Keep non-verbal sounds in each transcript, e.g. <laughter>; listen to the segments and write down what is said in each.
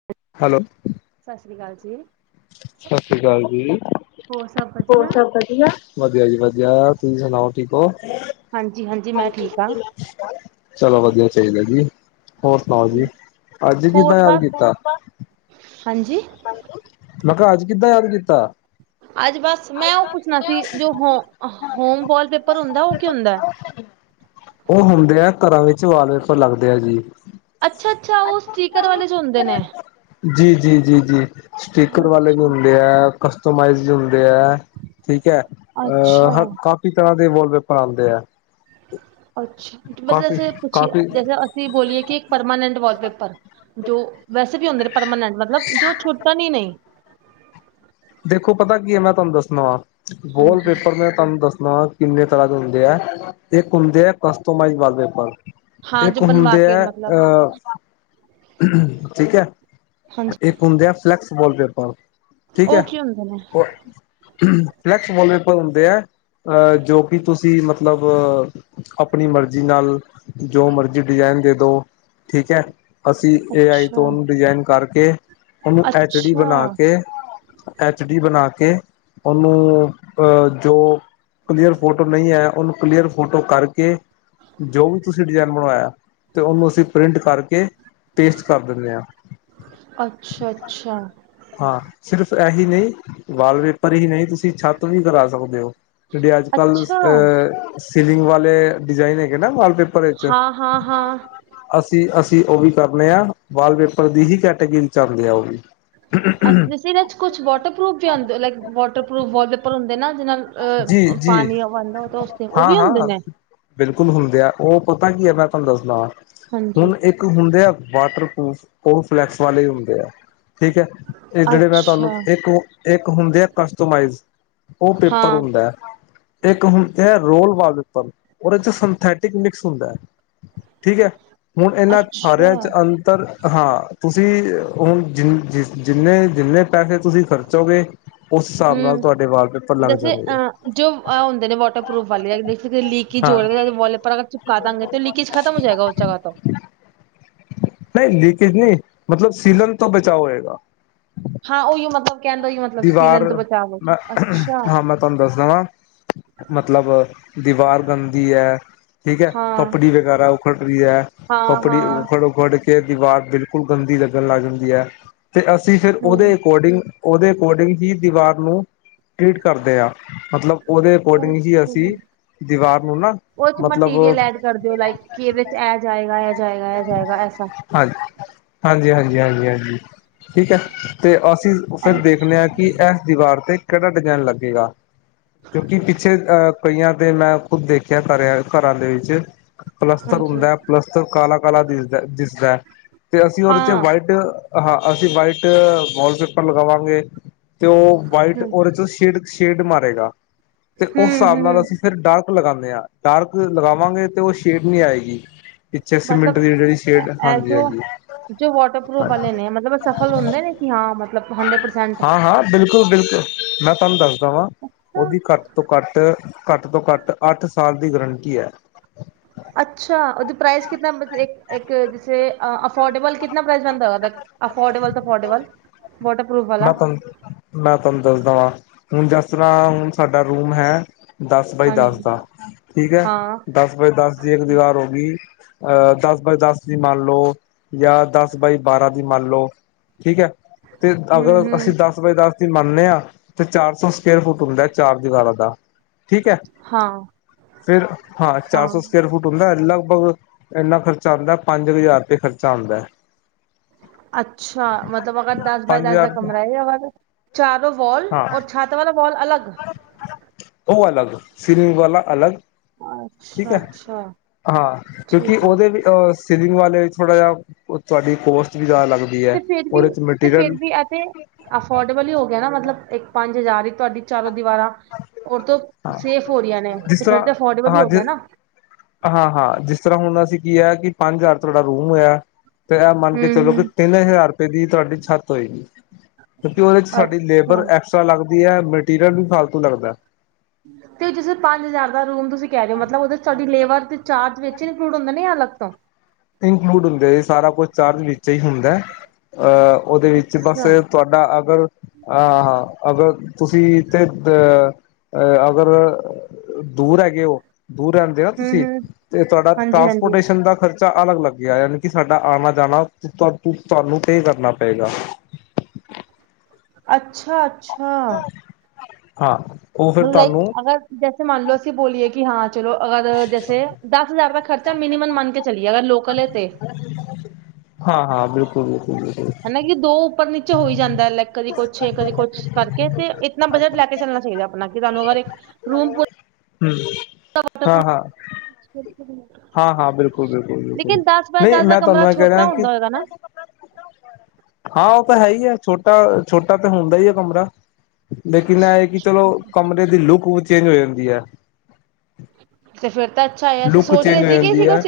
<inaudible> Hello, ਸਤਿ ਸ਼੍ਰੀ ਅਕਾਲ ਜੀ। ਸਤਿ ਸ੍ਰੀ ਅਕਾਲ ਜੀ ਹੋਰ ਸਭ ਹੋਰ ਵਧੀਆ? ਸਭ ਵਧੀਆ। ਵਧਆ ਜੀ ਵਧੀਆ ਤੁਸੀਂ ਸੁਣਾਓ ਠੀਕ ਓ। ਹਾਂਜੀ-ਹਾਂਜੀ ਮੈਂ ਠੀਕ ਹਾਂ, ਚਲੋ ਵਧੀਆ ਚਾਹੀਦਾ ਜੀ ਹੋਰ ਸੁਣਾਓ ਜੀ ਅੱਜ ਹੋਰ ਕਿਦਾਂ ਯਾਦ ਬਸ ਕੀਤਾ। ਹਾਂਜੀ, ਮੈਂ ਕਿਹਾ ਅੱਜ ਕਿੱਦਾਂ ਯਾਦ ਕੀਤਾ। ਅੱਜ ਬਸ ਮੈਂ ਉਹ ਪੁੱਛਣਾ ਸੀ ਜੋ ਹੋ ਹੋਮ ਵਾਲ ਪੇਪਰ ਹੁੰਦਾ ਉਹ ਕੀ ਹੁੰਦਾ। ਉਹ ਹੁੰਦੇ ਆ ਘਰਾਂ ਵਿੱਚ ਵਾਲ ਪੇਪਰ ਲੱਗਦੇ ਆ ਜੀ। ਅੱਛਾ ਅੱਛਾ, ਉਹ ਸਟੀਕਰ ਵਾਲੇ ਚ ਹੁੰਦੇ ਨੇ ਜੀ ਜੀ ਜੀ ਜੀ, ਸਟੀਕਰ ਵਾਲੇ ਵੀ ਹੁੰਦੇ ਐ ਕਸਟੋਮਾਈਜ਼ ਵੀ ਹੁੰਦੇ ਐ। ਠੀਕ ਐ, ਅਹ ਅੱਛਾ-ਅੱਛਾ-ਅੱਛਾ ਕਾਫੀ ਤਰ੍ਹਾਂ ਦੇ ਵਾਲਪੇਪਰ ਆਉਂਦੇ ਐ। ਅੱਛਾ ਮਤਲਬ ਅਸੀਂ ਕਾਫੀ ਜੈਸੇ <unintelligible> ਅਸੀਂ ਬੋਲੀਏ ਕਿ ਇੱਕ ਪਰਮਾਨੈਂਟ ਵਾਲਪੇਪਰ ਜੋ ਵੈਸੇ ਵੀ ਹੁੰਦੇ ਨੇ ਪਰਮਾਨੈਂਟ ਮਤਲਬ ਜੋ ਛੁਟਨ ਨਹੀਂ ਦੇਖੋ ਪਤਾ ਕੀ ਐ ਮੈਂ ਤੁਹਾਨੂੰ ਦੱਸਣਾ ਵਾਂ ਹਾਂਜੀ। ਵੋਲਪੇਪਰ ਮੈਂ ਤੁਹਾਨੂੰ ਦੱਸਣਾ ਵਾਂ ਕਿੰਨੇ ਤਰ੍ਹਾਂ ਦੇ ਹੁੰਦੇ ਆ ਇੱਕ ਹੁੰਦੇ ਆ ਕਸਟੋਮਾਈਜ਼ ਵਾਲ ਪੇਪਰ। ਹਾਂ ਜੋ ਇੱਕ ਬਣਵਾ ਹੁੰਦੇ ਕੇ ਐ ਮਤਲਬ ਅਹ ਠੀਕ ਹੈ ਹਾਂਜੀ ਇੱਕ ਹੁੰਦੇ ਆ ਫਲੈਕਸ ਵਾਲ ਪੇਪਰ। ਠੀਕ ਹੈ, ਉਹ ਕੀ ਹੁੰਦੇ ਨੇ? ਫਲੈਕਸ ਵਾਲ ਪੇਪਰ ਹੁੰਦੇ ਹੈ। ਅਹ ਜੋ ਕਿ ਤੁਸੀਂ ਮਤਲਬ ਆਪਣੀ ਮਰਜ਼ੀ ਨਾਲ। ਜੋ ਮਰਜ਼ੀ ਡਿਜ਼ਾਇਨ ਦੇ ਦੋ ਠੀਕ ਐ। ਅਸੀਂ ਏ ਆਈ ਤੋਂ ਅੱਛਾ, ਉਹਨੂੰ ਡਿਜ਼ਾਇਨ ਕਰਕੇ ਉਹਨੂੰ ਐਚ ਡੀ ਬਣਾ ਅੱਛਾ, ਕੇ। ਐਚ ਡੀ ਬਣਾ ਕੇ ਉਹਨੂੰ ਅਹ ਜੋ ਕਲੀਅਰ ਫੋਟੋ ਨਹੀਂ ਆਇਆ ਉਹਨੂੰ ਕਲੀਅਰ ਫੋਟੋ ਕਰਕੇ। ਜੋ ਵੀ ਤੁਸੀਂ ਡਿਜ਼ਾਇਨ ਬਣਵਾਇਆ ਤੇ ਉਹਨੂੰ ਅਸੀਂ ਪ੍ਰਿੰਟ ਕਰਕੇ। ਪੇਸਟ ਕਰ ਦਿੰਦੇ ਹਾਂ। ਅੱਛਾ-ਅੱਛਾ, ਹਾਂ, ਸਿਰਫ਼ ਇਹੀ ਨਹੀਂ ਵਾਲਪੇਪਰ ਹੀ ਨਹੀਂ ਤੁਸੀਂ ਛੱਤ ਵੀ ਕਰਾ ਸਕਦੇ ਹੋ। ਜਿਹੜੇ ਅੱਜ ਕੱਲ੍ਹ ਅਹ ਸੀਲਿੰਗ ਵਾਲੇ ਡਿਜ਼ਾਈਨ ਹੈਗੇ ਨਾ ਵਾਲਪੇਪਰ ਵਿੱਚ। ਹਾਂ ਹਾਂ ਹਾਂ ਅਸੀਂ ਅਸੀਂ ਉਹ ਵੀ ਕਰਨੇ ਹਾਂ ਵਾਲਪੇਪਰ ਦੀ ਹੀ ਕੈਟੇਗਰੀ ਚ ਆਉਂਦੇ ਆ ਉਹ ਵੀ। ਅੱਛਾ ਇਹਦੇ ਚ ਕੁਛ ਵਾਟਰਪੂਫ ਵੀ ਆਉਂਦਾ। ਵਾਟਰਪਰੂਫ ਵਾਲਪੇਪਰ ਹੁੰਦੇ ਨਾ ਜਿਹਨਾ ਜੀ ਅ ਜੀ ਪਾਣੀ ਆਉਦਾ ਤਾਂ। ਉਹ ਹਾਂ ਵੀ ਹੁੰਦੇ ਹਾਂ ਨੇ ਬਿਲਕੁਲ ਹੁੰਦੇ ਆ, ਉਹ ਪਤਾ ਕੀ ਹੈ ਮੈਂ ਤੁਹਾਨੂੰ ਦੱਸਦਾ ਵਾਂ ਹਾਂਜੀ ਹੁਣ ਇੱਕ। ਇੱਕ ਹੁੰਦੇ ਆ ਵਾਟਰਪਰੂਫ ਕੋਫਲੈਕਸ ਵਾਲੇ ਹੁੰਦੇ ਆ। ਠੀਕ ਹੈ, ਇਹ ਜਿਹੜੇ ਮੈਂ ਤੁਹਾਨੂੰ ਅੱਛਾ ਇੱਕ ਇੱਕ ਹੁੰਦੇ ਆ ਕਸਟਮਾਈਜ਼। ਉਹ ਪੇਪਰ ਹਾਂ ਹੁੰਦਾ ਹੈ ਇੱਕ ਹੁਦੇ। ਇਹ ਹੈ ਰੋਲ ਵਾਲਪੇਪਰ ਹੁਣ ਇਹਦੇ ਚ ਸਿੰਥੈਟਿਕ ਮਿਕਸ ਹੁੰਦਾ ਠੀਕ ਹੈ। ਹੁਣ ਇਹਨਾਂ ਅੱਛਾ ਸਾਰਿਆਂ ਚ ਅੰਤਰ। ਹਾਂ ਤੁਸੀਂ ਹੁਣ ਜਿਸ ਜ ਜਿੰਨੇ ਜਿੰਨੇ ਪੈਸੇ। ਤੁਸੀਂ ਖਰਚੋਗੇ ਉਸ ਹਿਸਾਬ ਨਾਲ ਹਮ ਤੁਹਾਡੇ ਵਾਲਪੇਪਰ ਲੱਗ ਜੈਸੇ ਜਾਣਗੇ। ਅ ਜੋ ਆ ਹੁੰਦੇ ਨੇ। ਵਾਟਰਪਰੂਫ ਵਾਲੇ ਲੀਕੇਜ ਹਾਂ ਹੋ ਰਹੀ ਤਾਂ ਇਹੀ ਵਾਲਪੇਪਰ ਚਿਪਕਾ ਦਾਂਗੇ ਤਾਂ ਲੀਕੇਜ ਖਤਮ ਹੋ ਜਾਏਗਾ ਉਸ ਜਗਾ ਤੋ। ਨਹੀਂ ਲੀਕੇਜ ਨਹੀਂ ਮਤਲਬ ਸੀਲਣ ਤੋ ਬਚਾਓ ਹੋਏਗਾ। ਹਾਂ ਉਹੀ ਮਤਲਬ ਕਹਿਣ ਦਾ ਉਹੀ ਮਤਲਬ ਦੀਵਾਰ ਸੀਲਨ ਤੋਂ ਬਚਾਵ ਮੈਂ ਹੈਗਾ ਅੱਛਾ। ਹਾਂ ਮੈਂ ਤੁਹਾਨੂੰ ਦੱਸਦਾ ਵਾਂ ਮਤਲਬ ਦੀਵਾਰ ਗੰਦੀ ਹੈ। ਠੀਕ ਹੈ ਹਾਂ ਪਪੜੀ ਵਗੈਰਾ ਉਖੜ ਰਹੀ ਹੈ ਹਾਂ ਪਪੜੀ ਹਾਂ ਉਖੜ ਉਖੜ ਕੇ। ਕੇ ਦੀਵਾਰ ਬਿਲਕੁਲ ਗੰਦੀ ਲੱਗਣ ਲੱਗ ਜਾਂਦੀ ਹੈ ਤੇ ਅਸੀਂ ਫਿਰ ਉਹਦੇ ਅਕੋਰਡਿੰਗ ਉਹਦੇ। ਅਕੋਡਿੰਗ ਹੀ ਦੀਵਾਰ ਨੂੰ ਟ੍ਰੀਟ ਕਰਦੇ ਆ। ਮਤਲਬ ਉਹਦੇ ਅਕੋਰਡਿੰਗ ਹੀ ਅਸੀਂ। ਹਮ ਦੀਵਾਰ ਨੂੰ ਨਾ। ਉਹ ਚ ਮਤਲਬ ਮਟੀਰੀਅਲ ਐਡ ਕਰ ਦੇ ਹੋ ਲਾਈਕ ਕਿ ਇਹਦੇ ਚ ਇਹ ਜਾਏਗਾ, ਇਹ ਜਾਏਗਾ, ਇਹ ਜਾਏਗਾ ਐਸਾ। ਹਾਂਜੀ। ਹਾਂਜੀ ਹਾਂਜੀ ਹਾਂਜੀ ਹਾਂਜੀ ਠੀਕ ਹੈ ਤੇ ਅਸੀਂ ਫਿਰ ਅੱਛਾ ਦੇਖਣੇ ਹਾਂ ਕਿ ਇਹ। ਦੀਵਾਰ ਤੇ ਕਿਹੜਾ ਡਿਜ਼ਾਇਨ ਲੱਗੇਗਾ। ਕਿਉਂਕਿ ਪਿੱਛੇ ਅਹ ਕਈਆਂ ਤੇ ਮੈਂ ਖੁੱਦ ਦੇਖਿਆ ਕਰਿਆ ਘਰਾਂ ਦੇ ਵਿੱਚ ਪਲਸਤਰ ਹਾਂਜੀ ਹੁੰਦਾ। ਪਲਸਤਰ ਕਾਲਾ ਕਾਲਾ ਦਿਸਦਾ ਦਿਸਦਾ ਹੈ ਤੇ ਅਸੀਂ ਉਹਦੇ ਹਾਂ ਚ ਵਾਈਟ। ਹਾਂ ਅਸੀਂ ਵਾਈਟ ਵਾਲਪੇਪਰ ਲਗਾਵਾਂਗੇ। ਤੇ ਉਹ ਵਾਈਟ ਹੂੰ ਉਹਦੇ ਚੋਂ ਸ਼ੇਡ ਸ਼ੇਡ ਮਾਰੇਗਾ ਤੇ ਉਸ ਹੂੰ ਹਿਸਾਬ ਨਾਲ ਹੂੰ ਅਸੀਂ। ਫਿਰ ਡਾਰਕ ਲਗਾਉਂਦੇ ਹਾਂ ਡਾਰਕ ਲਗਾਵਾਂਗੇ ਤੇ ਉਹ ਸ਼ੇਡ ਨਹੀ ਆਏਗੀ। ਪਿੱਛੇ ਸੀਮਿੰਟ ਮਤਲਬ ਦੀ ਜਿਹੜੀ ਸ਼ੇਡ ਇਹ ਹਾਂਜੀ ਜੋ ਹਾਂਜੀ। ਜੋ ਵਾਟਰਪ੍ਰੂਫ ਵਾਲੇ ਨੇ ਮਤਲਬ ਸਫਲ ਹੁੰਦੇ ਨੇ ਹਾਂ ਮਤਲਬ ਹੰਡਰਡ ਪ ਹਾਂ, ਹਾਂ ਬਿਲਕੁਲ, ਬਿਲਕੁਲ ਮੈਂ ਤੁਹਾਨੂੰ ਦੱਸਦਾ ਵਾਂ। ਉਹਦੀ ਘੱਟ ਤੋਂ ਘੱਟ ਘੱਟ ਤੋਂ ਘੱਟ ਅੱਠ ਸਾਲ ਦੀ ਗਰੰਟੀ ਹੈ। ਅੱਛਾ ਉਹਦੀ ਪ੍ਰਾਈਜ਼ ਕਿਨਾ? ਮਤਲਬ ਅਫੋਰਡੇਬਲ ਕਿਨਾ ਪ੍ਰਾਈਜ਼ ਬਣਦਾ ਉਹਦਾ? ਅਫੋਰਡੇਬਲ ਤਾਂ ਅਫੋਰਡੇਬਲ ਵੋਟਰਪੂਫ ਮੈਂ ਵਾਲਾ। ਤੁਹਾਨੂੰ ਮੈਂ ਤੁਹਾਨੂੰ ਦੱਸਦਾ ਵਾਂ ਹੁਣ ਜਿਸ ਤਰ੍ਹਾਂ ਹੁਣ ਸਾਡਾ ਰੂਮ ਹੈ। ਦਸ, ਬਾਏ ਦਸ, ਹਾਂਜੀ ਦਾ ਠੀਕ ਹੈ ਹਾਂ ਦਸ ਬਾਏ ਦਸ ਦੀ ਇੱਕ ਦੀਵਾਰ ਹੋ ਗਈ। ਅਹ ਦਸ ਬਾਏ ਦਸ ਦੀ ਮੰਨ ਲਓ ਜਾਂ ਦਸ ਬਾਏ ਬਾਰਾਂ ਦੀ ਮੰਨ ਲਓ ਠੀਕ ਹੈ ਤੇ ਹੂੰ ਅਗਰ ਅਸੀਂ ਹੂੰ ਦਸ ਬਾਏ ਦਸ ਦਿਨ ਮੰਨਦੇ ਹਾਂ ਤੇ ਚਾਰ ਸੌ ਸਕੇਅਰ ਫੁੱਟ ਹੁੰਦਾ ਚਾਰ ਦੀਵਾਰਾਂ ਦਾ। ਠੀਕ ਹੈ, ਹਾਂ ਫੇਰ ਹਾਂ ਚਾਰ ਸੌ ਸਕੇਅਰ ਫੁੱਟ। ਹੁੰਦਾ ਲਗਭਗ ਇੰਨਾ ਖਰਚਾ ਆਉਂਦਾ ਪੰਜ ਹਜ਼ਾਰ ਤੇ ਖਰਚਾ ਆਉਦਾ ਹੈ। ਅੱਛਾ, ਮਤਲਬ ਅਗਰ ਦਸ ਬਾਏ ਪੰਜ ਦਸ ਦਾ ਹਜ਼ਾਰ ਕਮਰਾ ਹੈ। ਅਗਰ ਚਾਰੋਂ ਵਾਲ ਹਾਂ ਔਰ ਛੱਤ ਵਾਲਾ ਵਾਲ ਅਲਗ। ਉਹ ਅਲਗ ਸੀਲਿੰਗ ਵਾਲਾ ਅਲੱਗ। ਠੀਕ ਹੈ, ਹਾਂ ਕਿਉਂਕਿ ਠੀਕ ਹੈ ਉਹਦੇ ਵਿੱਚ। ਅ ਸਲਿੰਗ ਵਾਲੇ ਵਿੱਚ ਥੋੜਾ ਜਿਹਾ ਤੁਹਾਡੀ ਕੋਸਟ ਵੀ ਜ਼ਿਆਦਾ ਲੱਗਦਾ। ਤੇ ਫਿਰ ਵੀ ਤੇ ਫਿਰ ਵੀ ਇਥੇ ਅਫੋਰਡੇਬਲ ਹੀ ਹੋ ਗਿਆ ਨਾ ਮਤਲਬ ਇੱਕ ਪੰਜ ਹਜ਼ਾਰ ਹੀ ਤੁਹਾਡੀ। ਚਾਰੋਂ ਦੀਵਾਰਾਂ ਉਹ ਤੋਂ ਹਾਂ ਸੇਫ ਹੋ ਰਹੀਆਂ ਨੇ ਜਿਸ ਤੇ ਫਿਰ ਤਰ੍ਹਾਂ ਤੇ ਅਫੋਰਡੇਬਲ ਹੀ ਹਾਂ ਹੋ ਜ ਗਿਆ ਨਾ। ਹਾਂ ਹਾਂ ਜਿਸ ਤਰ੍ਹਾਂ ਹੁਣ ਅਸੀਂ ਕੀ ਹੈ ਕਿ ਪੰਜ ਹਜ਼ਾਰ ਤੁਹਾਡਾ ਰੂਮ ਹੋਇਆ ਤੇ ਇਹ ਮੰਨ ਕੇ ਹੂੰ ਚਲੋ ਹੂੰ ਕਿ ਤਿੰਨ ਹਜ਼ਾਰ ਰੁਪਏ ਦੀ ਤੁਹਾਡੀ ਛੱਤ ਹੋਈ ਕਿਉਂਕਿ ਉਹਦੇ ਚ ਸਾਡੀ ਅੱਛਾ ਲੇਬਰ ਐਕਸਟਰਾ ਲੱਗਦੀ ਹੈ ਮਟੀਰੀਅਲ ਵੀ ਫਾਲਤੂ ਲੱਗਦਾ ਤੇ ਜਿੱਂ ਪੰਜ ਹਜ਼ਾਰ ਦਾ ਰੂਮ ਤੁਸੀਂ ਕਹਿ ਰਹੇ ਹੋ ਮਤਲਬ ਉਹਦੇ ਤੁਡੀ ਲੇਬਰ। ਚਾਰਜ ਵਿੱਚ ਗੁੜ ਵਧੀਆ ਲੱਗਦਾ। ਇਨਕਲੂਡ ਹੁੰਦੇ ਜ ਸਾਰਾ ਕੁਛ ਚਾਰਜ ਵਿੱਚ ਹੀ ਹੁੰਦਾ ਅਹ ਉਹਦੇ ਵਿੱਚ ਬਸ। ਅੱਛਾ ਤੁਹਾਡਾ ਅਗਰ ਹਾਂ ਹਾਂ ਅਗਰ ਤੁਸੀਂ ਤੇ ਅਹ ਅਹ ਅਗਰ ਦੂਰ ਹੈਗੇ ਉਹ ਦੂਰ ਰਹਦੇ ਨਾ ਹੂੰ ਤੁਸੀਂ ਹੂੰ ਤੇ ਤੁਹਾਡਾ ਹਾਂਜੀ ਹਾਂਜੀ ਟਰਾਂਸਪੋਰਟੇਸ਼ਨ ਦਾ ਖਰਚਾ ਬੱਚਾ ਅਲੱਗ ਲੱਗਿਆ ਯਾਨੀ ਕਿ ਸਾਡਾ ਆਉਣਾ ਜਾਣਾ ਤੁਹਾਨੂੰ ਟੇ ਕਰਨਾ ਪਏਗਾ। ਅੱਛਾ, ਅੱਛਾ। ਹਾਂ। ਉਹ ਫਿਰ ਮਤਬ ਲਾਈਕ ਤੁਹਾਨੂੰ ਅਗਰ ਜੈਸੇ ਮੰਨ ਲੋੋ ਅਸੀਂ ਬੋਲੀਏ ਕਿ ਹਾਂ ਚਲੋ ਅਗਰ ਜੈਸੇ ਦਸ ਹਜ਼ਾਰ ਦਾ ਖਰਚਾ ਮਿਨੀਮਮ ਮੰਨ ਕੇ ਚਲੀਏ ਅਗਰ ਲੋਕਕਲ ਹੈ ਤੇ। ਹਾਂ, ਹਾਂ। ਬਿਲਕੁਲ, ਬਿਲਕੁਲ, ਬਿਲਕੁਲ। ਹਨ ਕਿ ਦੋ ਉੱਪਰ ਨੀਚੇ ਹੋਈ ਜਾਂਦਾ ਲੈਕ ਕਦੀ ਕੁਛ, ਕਦੀ ਕੁਛ। ਕਰਕੇ ਤੇ ਇਤਨਾ ਬਜਟ ਲੈ ਕੇ ਚੱਲਣਾ ਚਾਹੀਦਾ ਆਪਣਾ ਕਿ ਤੁਾਨੂੰ ਅਗਰ ਇੱਕ ਰੂਮੂ ਹਮ। ਹਾਂ ਹਾਂ ਵੂਫ ਹਾਂ-ਹਾਂ, ਬਿਲਕੁਲ-ਬਿਲਕੁਲ-ਬਿਲਕੁਲ ਲੇਕਿਨ ਦਸ ਬਾਏ ਨਹੀਂ ਦਸ ਦਾ ਮੈਂ ਕਮਰਾ ਤੁਹਾਨੂੰ ਇਹ ਕਹਿ ਛੋਟਾ ਰਿਹਾ ਕਿ ਹੁੰਦਾ ਹੋਏਗਾ ਨਾ। ਹਾਂ ਉਹ ਤਾਂ ਹੈ ਹੀ ਹੈ। ਛੋਟਾ ਛੋਟਾ ਤਾਂ ਹੁੰਦਾ ਹੀ ਹੈ ਕਮਰਾ। ਲੇਕਿਨ ਇਹ ਕਿ ਚਲੋ ਕਮਰੇ ਦੀ ਲੁੱਕ ਚੇਂਜ ਹੋ ਜਾਂਦੀ ਹੈ। ਤੇ ਫੇਿਰ ਤਾਂ ਅੱਛਾ ਹੈ। ਅਸੀਂ ਲੁੱਕ ਸੋਚ ਰਹੇ ਚੇਂਜ ਹੋ ਸੀ ਕਿਸੀ ਜਾਂਦੀ ਕੁ ਹੈ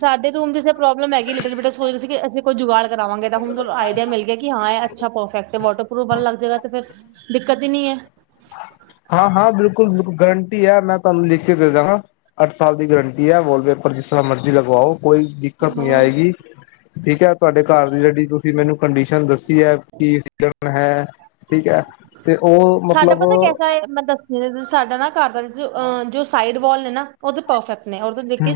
ਸਾਡੇ ਰੂਮ ਜ ਪ੍ਰੋਬਲਮ ਹੈਗੀ ਲਿਟ ਬਟ ਸਚ ਸੀ ਕਿਸੀਂ ਕੋਈ ਜੁਗਾੜ ਕਰਵਾਾਂਗੇ ਤਾਂ ਹੁਣ ਆਈਡੀਆ ਮਿਲ ਗਿਆ ਕਿ ਹਾਂ ਇਹ ਅੱਛਾ ਪਰਫੈਕਟ ਹੈ ਵਾਟਰਪੂਫ ਵਾਲਾ ਲੱਗ ਜਾਏਗਾ ਫਿਰ ਦਿੱਕਤ ਹੀ ਨਹੀਂਹੈ। ਹਾਂ, ਹਾਂ। ਬਿਲਕੁਲ, ਬਿਲਕੁਲ ਗਰੰਟੀ ਹੈ। ਮੈਂ ਤੁਹਾਨੂੰ ਲਿਖ ਕੇ ਦੇ ਦ ਹਾਂ। ਅੱਠ ਸਾਲ ਦੀ ਗਰੰਟੀ ਹੈ। ਵਾਲਪੇਪਰ ਜਿਸ ਤਰ੍ਹਾਂ ਮਰਜ਼ੀ ਲਗਵਾਓ ਕੋਈ। ਘਨੀ ਹਾਂ ਆਏਗੀ ਠੀਕ ਹੈ ਤੁਹਾਡੇ ਘਰ ਦੀ ਜਿਹੜੀ ਤੁਸੀ ਮੈਨੂੰ ਕੰਡੀਸ਼ਨ ਦੱਸੀ ਹੈ। ਕਿਜ਼ ਹੈ ਠੀਕ ਹੈ ਤੇ ਉਹ। ਸਾਡਾ ਮਤਲਬ ਪਤਾ ਕੈਸਾ ਹੈ। ਮੈਂ ਦੱਸਿਆ ਸਾਡਾ ਨਾ ਘਰ ਦਾ ਜੋ ਅ ਜੋ ਸਾਈਡ ਵਾਲ ਨੇ ਨਾ ਉਹ ਤਾਂ ਪਰਫੈਕਟ ਨੇ। ਦੇਖ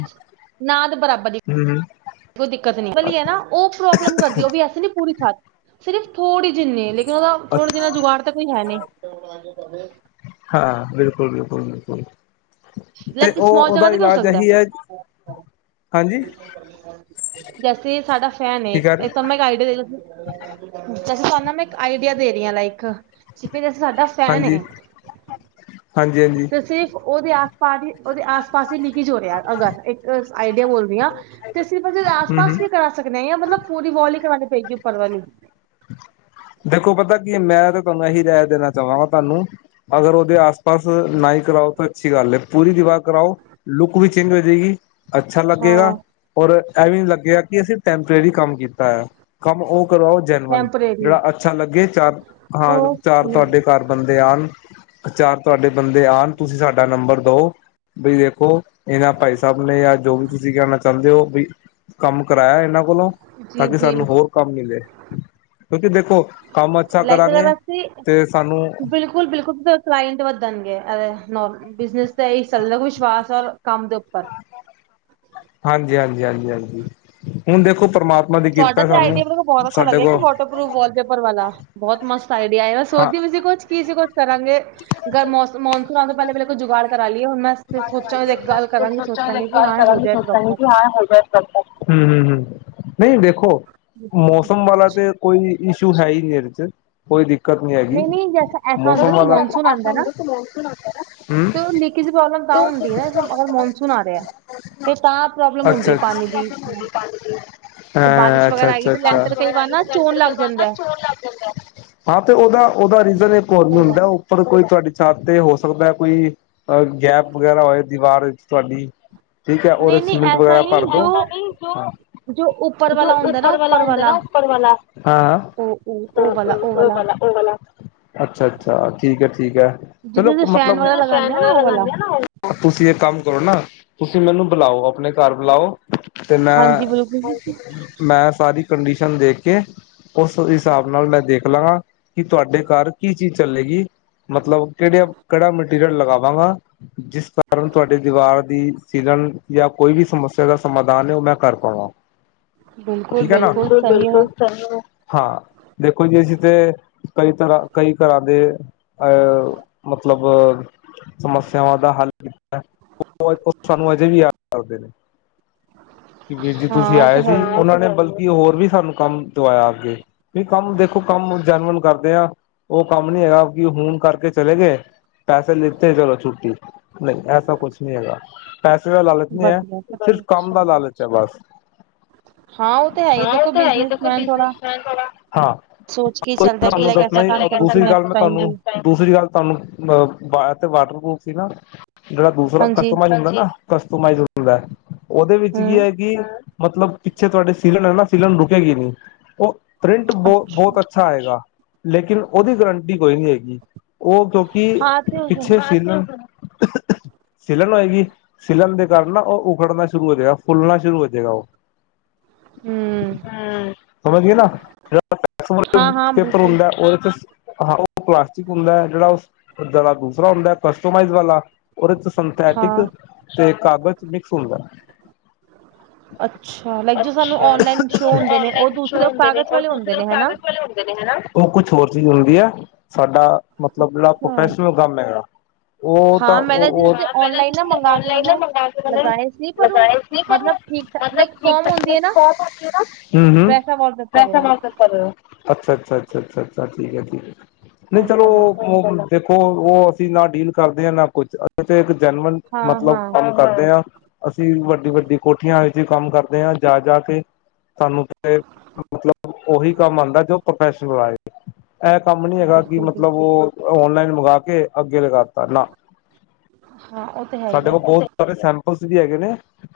ਨਾਦ ਬਰਾਬਰ ਦੀ ਹਮ, ਹਮ। ਕੋਈ ਦਿੱਕਤ ਨ ਭਲੀ ਹੈ। ਨਾ ਉਹ ਪ੍ਰੋਬਲਮ ਕਰਦੀ ਉਹ ਵੀਸੇ ਨੀ ਪੂਰੀ ਥ ਸਿਰਫ ਥੋੜ੍ਹੀ ਜਿਨੀ ਲੇਕਿਨ ਉਹਦਾ ਅੱਛਾ ਥੋੜੇ ਜਿ ਨਾਲ ਜੁਗਾੜ ਤਾਂ ਕੋਈ ਹੈ ਨਹੀਂ। ਹਾਂ। ਬਿਲਕੁਲ, ਬਿਲਕੁਲ, ਬਿਲਕੁਲ। ਤੇ ਲਕ ਉਹ ਸਮਾਲ ਜਗ੍ਹਾ ਉਹਦਾ ਤੇ ਕੀ ਹੋ ਇਲਾਜ ਸਕਦਾ। ਇਹੀ ਹੈ ਹਾਂਜੀ ਜੈਸੇ ਸਾਡਾ ਫੈਨ ਏ ਕੀ ਕਹਿ ਰਹੇ ਏਕ ਮੈਂ ਜੱਸੀ ਤੁੰਆਨੂੰ ਮੈਂ ਇੱਕ ਆਈਡੀਆ ਦੇ ਰਹੀ ਹਾਂ। ਲਾਈਕ ਜੱਸੀਂ ਸਾਡਾ ਸੈਨੇ ਹਾਂਜੀ ਹਾਂਜੀ ਹਾਂਜੀ ਤੇ ਸਿਰਫ ਉਹਦੇ ਪਾ ਉਹਦੇ ਆਸ-ਪਾਸ ਈ ਲੀਕੀਜ ਹੋ ਰਿਆ, ਅਗਰ ਇੱਕ ਆਈਡੀਆ ਬੋਲਦੀ ਆ। ਤੇ ਸਿਰਫ ਅਸੀ ਹਮ ਆਸ-ਪਾਸ ਹਮ ਵੀ ਕਰਾ ਸਕਦੇ ਹਾਂ ਜਾਂ ਮਤਲਬ ਪੂਰੀ ਵਾਲ ਹੀ ਕਰਾਉਣੀ ਪਏਗੀ। ਉਪਰ ਵਾਲੀ ਦੇਖੋ ਪਤਾ ਕੀ, ਮੈਂ ਤਾਂ ਤੁਹਾਨੂੰ ਏਹੀ ਰੈ ਦੇਣਾ ਚਾਵਾਂਗਾ। ਤੁਹਾਨੂੰ ਅਗਰ ਉਹਦੇ ਆਸ ਪਾਸ ਨਾਈ ਕਰਾਓ ਤਾਂ ਅੱਛੀ ਗੱਲ ਹੈ ਪੂਰੀ ਦੀਵਾ ਕਰਾਓ ਲੁੱਕ ਵੀ ਚੇਂਜ ਹੋ ਹੋਗੀ, ਅੱਛਾ ਲੱਗੇਗਾ। ਹਾਂ ਔਰ ਐਵੀ ਨ ਲੱਗੇਿਆ ਕਿ ਅਸੀਂ ਟੈਂਪਰੇਰੀ ਕੰਮ ਕੀਤਾ ਹੈ ਕੰਮ ਉਹ ਕਰਵਾਓ ਜਨਮਲ ਟੈਂਪਰੇਰੀ ਜੇੜਾ ਅੱਛਾ ਲੱਗੇ ਚਾਰ ਹਾਂ ਚਾਰ ਓਕੇ ਤੁਹਾਡੇ ਘਰ ਬੰਦੇ ਆਣ। ਚਾਰ ਤੁਹਾਡੇ ਬੰਦੇ ਆਉਣ ਤੁਸੀਂ ਸਾਡਾ ਨੰਬਰ ਦਓ। ਬ ਦੇਖੋ ਇਹਨਾਂ ਭਾਈ ਸਾਹਿਬ ਨੇ ਜਾਂ ਜੋ ਵੀ ਤੁਸੀਂ ਕਹਿਣਾ ਚਾਹੁੰਦੇ ਹੋ ਵੀ ਕੰਮ ਕਰਾਇਆ ਇਹਨਾਂ ਕੋਲੋਂ ਤਾਂ ਜੀ ਕਿ ਜੀ ਸਾਨੂੰ ਹੋਰ ਕੰਮ ਮਿਲੇ ਕਿਉਂਕਿ ਦੇਖੋ ਕੰਮ ਅੱਛਾ ਕਰਾਂਗੇ ਤੇ ਸਾਨੂੰ ਬਿਲਕੁਲ-ਬਿਲਕੁਲ ਕਲਾਇੰਟ ਵੱਧਣਗੇ। ਬਿਜਨੈਸ ਤੇ ਆਈ ਚਲਦੈ। ਵਿਸ਼ਵਾਸ ਕੰਮ ਦੇ ਉੱਪਰ ਹਾਂਜੀ, ਹਾਂਜੀ, ਹਾਂਜੀ, ਹਾਂਜੀ ਹੁਣ ਦੇਖੋ ਪਰਮਾਤਮਾ ਦੀ ਤੁਹਾਡਾ ਕਿਰਪਾ ਸਾਨੂੰ ਆਡੀਆ ਮਤਲਬ ਬਹੁਤ ਅੱਛਾ ਸਾਡੇ ਲੱਗਿਆ ਕੋਲ ਬ ਪਰੂਫ ਵੌਲਪੇਪਰ ਵਾਲਾ ਬਹੁਤ ਮਸਤ ਆਈਡੀਆ ਐ, ਹਾਂ ਸੋਚਦੀ ਸੀ ਕੁਛ ਕੀ ਸੀ ਕੁਛ ਕਰਾਂਗੇ। ਅਗਰ ਮੌਨਸੂਨ ਆਂਣ ਤੋਂ ਪਹਿਲੇ-ਪਹਿਲੇ ਕੋਈ ਜੁਗਾੜ ਕਰਾ ਲਈਏ। ਹੁਣ ਮੈਂ ਸੋਚਾਂ ਸੋਚਾਗੇ, ਗੱਲ ਕਰਾਂਗੇ ਸੋਚਾਂਗੇ ਕਿ ਹਾਂ ਹੋ ਗ ਹੂੰ-ਹੂੰ-ਹੂੰ ਨਹੀਂ, ਦੇੇਖੋ ਮੌਸਮ ਬਹੁਤ ਵਾਲਾ ਅੱਛਾ ਤੇ ਕੋਈ ਈਸ਼ੂ ਹੈ ਹੀ ਨੀ ਏਦੇ ਚ ਕੋਈ ਕ ਨਹੀਂ ਆਗੀ ਜੈਸਾ ਐਸਾ ਹੁੰਦਾ ਮੌਸਮ ਤੇ ਵਾਲ ਮੌਨਸੂਨ ਆਉਂਦਾ ਹੂੰ। ਕਿਸੇ ਪ੍ਰੋਬਲਮ ਤਾਂ ਹੁੰਦੀ ਹੈ ਨਾ ਮੌਨਸੂਨ ਆ ਰਿਹਾ ਤੇ ਤਾਂ ਪ੍ਰੋਬਲਮ ਹੁੰਦੀ ਅੱਛਾ ਹੈ ਪਾਣੀ ਦੀ। ਹਾਂ ਬਾਰਿਸ਼ ਅੱਛਾ ਵਗੈਰਾ ਆਏਗੀ ਅੱਛਾ ਅੱਛਾ ਤੇ ਲੈਂਟਰ ਕਈ ਵਾਰ ਨਾ ਚੋਣ ਲੱਗ ਜਾਂਦਾ। ਹਾਂ ਤੇ ਉਹਦਾ-ਉਹਦਾ ਰੀਜ਼ਨ ਇੱਕ ਹੋਰ ਨੀ ਉਹਦਾ ਹੁੰਦਾ ਉਹ ਪਰ ਕੋਈ ਤੁਆਡੀ ਛੱਤ ਤੇ ਹੋ ਸਕਦਾ। ਕੋਈ ਅ ਗੈਪ ਵਗੈਰਾ ਹੋਏ ਦੀਵਾਰ ਤੁਹਾਡੀ ਠੀਕ ਐ ਹੋਰ ਨਹੀਂ ਨਹੀਂ ਸੀਮਿੰਟ ਐਸਾ ਵਗੈਰਾ ਨਹੀਂ ਭਰ ਜੋ ਦੋ ਜੋ ਉੱਪਰ ਜੋ ਵਾਲਾ ਹੁੰਦਾ ਨਾ ਉੱਪਰ ਵਾਲਾ ਹੁੰਦਾ ਨਾ ਉੱਪਰ ਵਾਲਾ ਹਾਂ ਉਹ ਉਹ ਉਹ ਵਾਲਾ ਉਹ ਉਪ ਵਾਲਾ ਉਹ ਵਾਲਾ। ਅੱਛਾ-ਅੱਛਾ ਠੀਕ ਹੈ ਠੀਕ ਹੈ ਜਿਹਦੇ ਚਲੋ ਤੇ ਫੈਨ ਮਤਲਬ ਵਾਲਾ ਲਗਾਨੇ ਆ ਨਾ ਉਹ ਵਾਲਾ ਲ ਤੁਸੀਂ ਇੱਕ ਕੰਮ ਕਰੋ ਨਾ। ਤੁਸੀਂ ਮੈਨੂੰ ਬੁਲਾਓ ਆਪਣੇ ਘਰ ਬੁਲਾਓ। ਤੇ ਹਾਂਜੀ ਬਿਲਕੁਲ ਮੈਂ-ਮੈਂ ਸਾਰੀ ਕੰਡੀਸ਼ਨ ਦੇਖ ਕੇ ਉਸ ਹਿਸਾਬ ਨਾਲ ਮੈਂ ਦੇਖ ਲਾਂਗਾ ਕਿ ਤੁਹਾਡੇ ਘਰ ਕੀ ਚੀਜ਼ ਚੱਲੇਗੀ ਮਤਲਬ ਕਿਹੜਾ-ਕਿਹੜਾ ਮਟੀਰੀਅਲ ਲਗਾਵਾਂਗਾ ਜਿਸ ਕਾਰਨ ਤੁਹਾਡੇ ਸਾੇ ਦੀਵਾਰ ਦੀ ਸੀਲਨ ਜਾਂ ਕੋਈ ਵੀ ਸਮੱਸਿਆ ਦਾ ਸਮਾਧਾਨ ਹੈ। ਉਹ ਮੈਂ ਕਰ ਪਾਵਾਂ। ਬਿਲਕੁਲ ਠੀਕ ਹੈ ਨਾ ਸਹੀ ਹੈ ਬਿਲਕੁਲ। ਹਾਂ ਦੇਖੋ ਜੀ ਅਸੀਂ ਤੇ ਕਈ ਤਰ੍ਹਾਂ ਕਈ ਘਰਾਂ ਦੇ ਅ ਮਤਲਬ ਸਮੱਸਿਆਵਾਂ ਦਾ ਓ ਸਾਨੂੰ ਅਜੇ ਵੀ ਯਾਦ ਕਰਦੇ ਨੇ। ਕਿ ਵੀਰ ਜੀ ਤੁਸੀਂ ਹਾਂ ਉਹ ਆਏ ਤਾਂ ਸੀ ਹੈ ਹੀ ਹੈ ਉਹਨਾਂ ਨੇ ਬ ਕਿ ਹੋਰ ਵੀ ਸਾਨੂੰ ਕੰਮ ਦਵਾਇਆ ਅੱਗੇ ਵੀ ਕੰਮ ਦੇਖੋ ਕੰਮ ਜਨਮਨ ਕਰਦੇ ਹ। ਉਹ ਕੰਮ ਨੀ ਹੈਗਾ ਕਿ ਹੂਣ ਕਰਕੇ ਚਲੇ ਗਏ। ਪੈਸੇ ਲਤੇ ਚਲੋ ਛੁੱਟੀ ਨਹੀਂ ਐਸਾ ਕੁਛ ਨਹੀਂ ਹੈਗਾ। ਪੈਸੇ ਦਾ ਲਾਲਚ ਨੀ ਹੈ ਵਧੀਆ ਸਿਰਫ਼ ਕੰਮ ਅੱਛਾ ਦਾ ਲਾਲਚ ਹੈ ਬਸ ਹਾਂ ਉਹ ਤਾਂ ਹੈ ਹੀ ਹਾਂ ਉਹ ਦੇਖੋ ਤਾਂ ਹੈ ਤਾਂ ਕੋਈ ਬਿਜਨਸਮੈਨ ਬਿਨਸ ਥੋੜਾ ਮੈਨ ਬਾ ਸੋਚ ਕੇ ਹੀ ਚੱਲਦਾ ਕਿ ਤੁਹਾਨੂੰ ਲਾਈਕ ਦੱਸਣਾ ਐਸਾ ਹੀ ਕੰਮ ਕਰੋ ਕਿ ਦੂਸਰੀ ਗੱਲ ਨੈਕਸਟ ਮੈਂ ਟਾਈਮ ਵੀ ਤੁਹਾਨੂੰ ਦੂਸਰੀ ਗੱਲ ਤੁਹਾਨੂੰ ਅ ਤੇ ਵਾਟਰਪੂਫ ਸੀ ਨਾ ਜਿਹੜਾ ਦੂਸਰਾ ਹਾਂਜੀ ਕਸਟਮ ਹੁੰਦਾ ਨਾ ਕਸਟੋਮਾਈਜ਼ ਹੁੰਦਾ ਉਹਦੇ ਵਿੱਚ ਕੀ ਹੂੰ ਹੈ ਕਿ ਮਤਲਬ ਪਿੱਛੇ ਤੁਹਾਡੇ ਸਲਣ ਹੈ ਨਾ ਸਲਣ ਰੁਕੇਗੀ ਨ ਉਹ ਪ੍ਰਿੰਟ ਬਹੁ ਬਹੁਤ ਅੱਛਾ ਹੈਏਗਾ। ਲੇਕਿਨ ਉਹਦੀ ਗਰੰਟੀ ਕੋਈ ਨਹੀਂੀ ਹੈਗੀ ਉਹ ਕਿਉਂਕਿ ਹਾਂ ਤੇ ਹੋ ਜਾਣਾ ਪਿੱਛੇ ਫ ਹ ਸਿਲਣ ਹੋਏਗੀ ਸਿਲਣ ਦੇ ਕਾਰਨ ਨਾ ਉਹ ਉਖੜਨਾ ਸ਼ੁਰੂ ਹੋ ਜਾਵੇਗਾ ਫੁੱਲਣਾ ਸ਼ੁਰੂ ਹੋ ਜਾਵੇਗਾ ਉਹ ਹੂੰ ਸਮਝ ਨਾ ਹਾਂ ਜਿਹੜਾ ਹਾਂ ਪੇਪਰ ਬਿਲਕੁਲ ਹੁੰਦਾ ਉਹਦੇ ਤੇ ਉਹ ਪਲਾਸਟਿਕ ਹੁੰਦਾ ਹੈ ਜਿਹੜਾ ਉਹ ਜ਼ਰਾ ਦੂਸਰਾ ਹੁੰਦਾ ਕਸਟਮਾਈਜ਼ ਵਾਲਾ ਉਹਦੇ ਚ ਹਾਂ ਸੰਥੈਟਿਕ ਤੇ ਕਾਗਜ਼ ਮਿਕਸ ਹੁੰਦਾ ਹ ਅੱਛਾ ਲਾਈਕ ਜੋ ਸਾਨ ਨਲਾਈਨ ਸ਼ੋ ਹੁੰਦੇ ਨੇ ਉਹ ਦੂਸਰੇ ਕਾਗਜ਼ ਵਾਲੇ ਹੁੰਦੇ ਨੇ ਹੈਨਾ। ਉਹ ਕੁਛ ਹੋਰ ਚੀਜ਼ ਹੁੰਦੀ ਹੈ ਸਾਡਾ ਮਤਲਬ ਜਿਹੜਾ ਅੱਛਾ ਪ੍ਰੋਫੈਸ਼ਨਲ ਕੰਮ ਹੈਗਾ ਉਹ ਉਹ ਪਹਿ ਨਲਾਈਨ ਨਾ ਮੰਗ ਕੇ ਮਨ ਲਗਾਏ ਮਤਲਬ ਠੀਕ ਠਾਕ ਨਈ ਇਕ ਫੋਮ ਹੁੰਦੀ ਐ ਨਾ ਹਮ ਹਮ ਵੈਸਾ ਵਾਲ ਪੇਪਰ ਏ ਓ। ਅੱਛਾ, ਅੱਛਾ, ਅੱਛਾ, ਅੱਛਾ, ਅੱਛਾ ਠੀਕ ਐ-ਠੀਕ‌ਐ ਨਹੀਂ ਚਲੋ ਦੇਖੋ ਉਹ ਅਸੀਂ ਨਾ ਡੀਲ ਕਰਦੇ ਹਾਂ ਨਾ ਕੁਛ ਅ ਤੇ ਇੱਕ ਜਨਮਨ ਮਤਲਬ ਕਰਦੇ ਹਾਂ ਅਸੀਂ ਵੱਡੀ-ਵੱਡੀ ਕੋਠੀਆਂ ਵਿੱਚ ਕੰਮ ਕਰਦੇ ਹਾਂ ਜਾ-ਜਾ ਕੇ। ਸਾਨੂੰ ਤੇ ਮਤਲਬ ਉਹੀ ਕੰਮ ਆਉਂਦਾ ਜੋ ਪ੍ਰੋਫੈਸ਼ਨਲ ਆਏ ਇਹ ਕੰਮ ਨੀ ਹੈਗਾ ਕਿ ਮਤਲਬ ਉਹ ਔਨਲਾਈਨ ਮੰਗਾਵਾ ਕੇ ਅੱਗੇ ਲਗਾਤਾ ਨਾ ਉਹ ਤਾਂ ਹੈ ਹੀ ਸਾਡੇ ਹੈ ਕੋਲ ਬਹੁਤ ਸਾਰੇ ਸੈਂਪਲਸ ਵੀ ਹੈਗੇ ਨੇ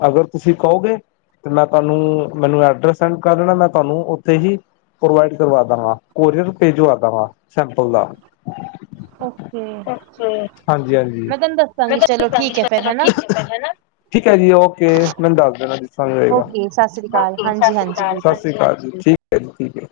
ਅਗਰ ਤੁਸੀਂ ਕਹੋਗੇ ਤੇ ਮੈਂ ਤੁਹਾਨੂੰ ਮੈਨੂੰ ਐਡਰਸ ਸੈਂਡ ਕਰ ਦੇਣਾ ਮੈਂ ਤੁਹਾਨੂੰ ਉੱਥੇ ਹੀ ਪ੍ਰੋਵਾਈਡ ਕਰਵਾ ਦ ਵਾਂ ਕੋਰੀਅਰ ਭੇਜਵਾ ਦ ਵਾਂ ਸਿੰਪਲ ਦਾ ਓਕੇ ਹਾਂਜੀ ਹਾਂਜੀ ਮੈਂ ਦੱਸਾਂਗੀ ਚਲੋ ਠੀਕ ਹੈ ਫਿਰ ਹੈ ਨਾ ਠੀਕ ਹੈ ਜੀ ਓਕੇ ਮੈਨੂੰ ਦੱਸ ਦੇਣਾ ਸਮਝਗਾ ਓਕੇ ਸਤਿ ਸ੍ਰੀ ਅਕਾਲ ਸਤਿ ਹਾਂਜੀ ਹਾਂਜੀ ਬਿਲਕੁਲ ਸ੍ਰੀ ਅਕਾਲ ਜੀ ਠੀਕ ਹੈ ਜੀ ਠੀਕ ਹੈ।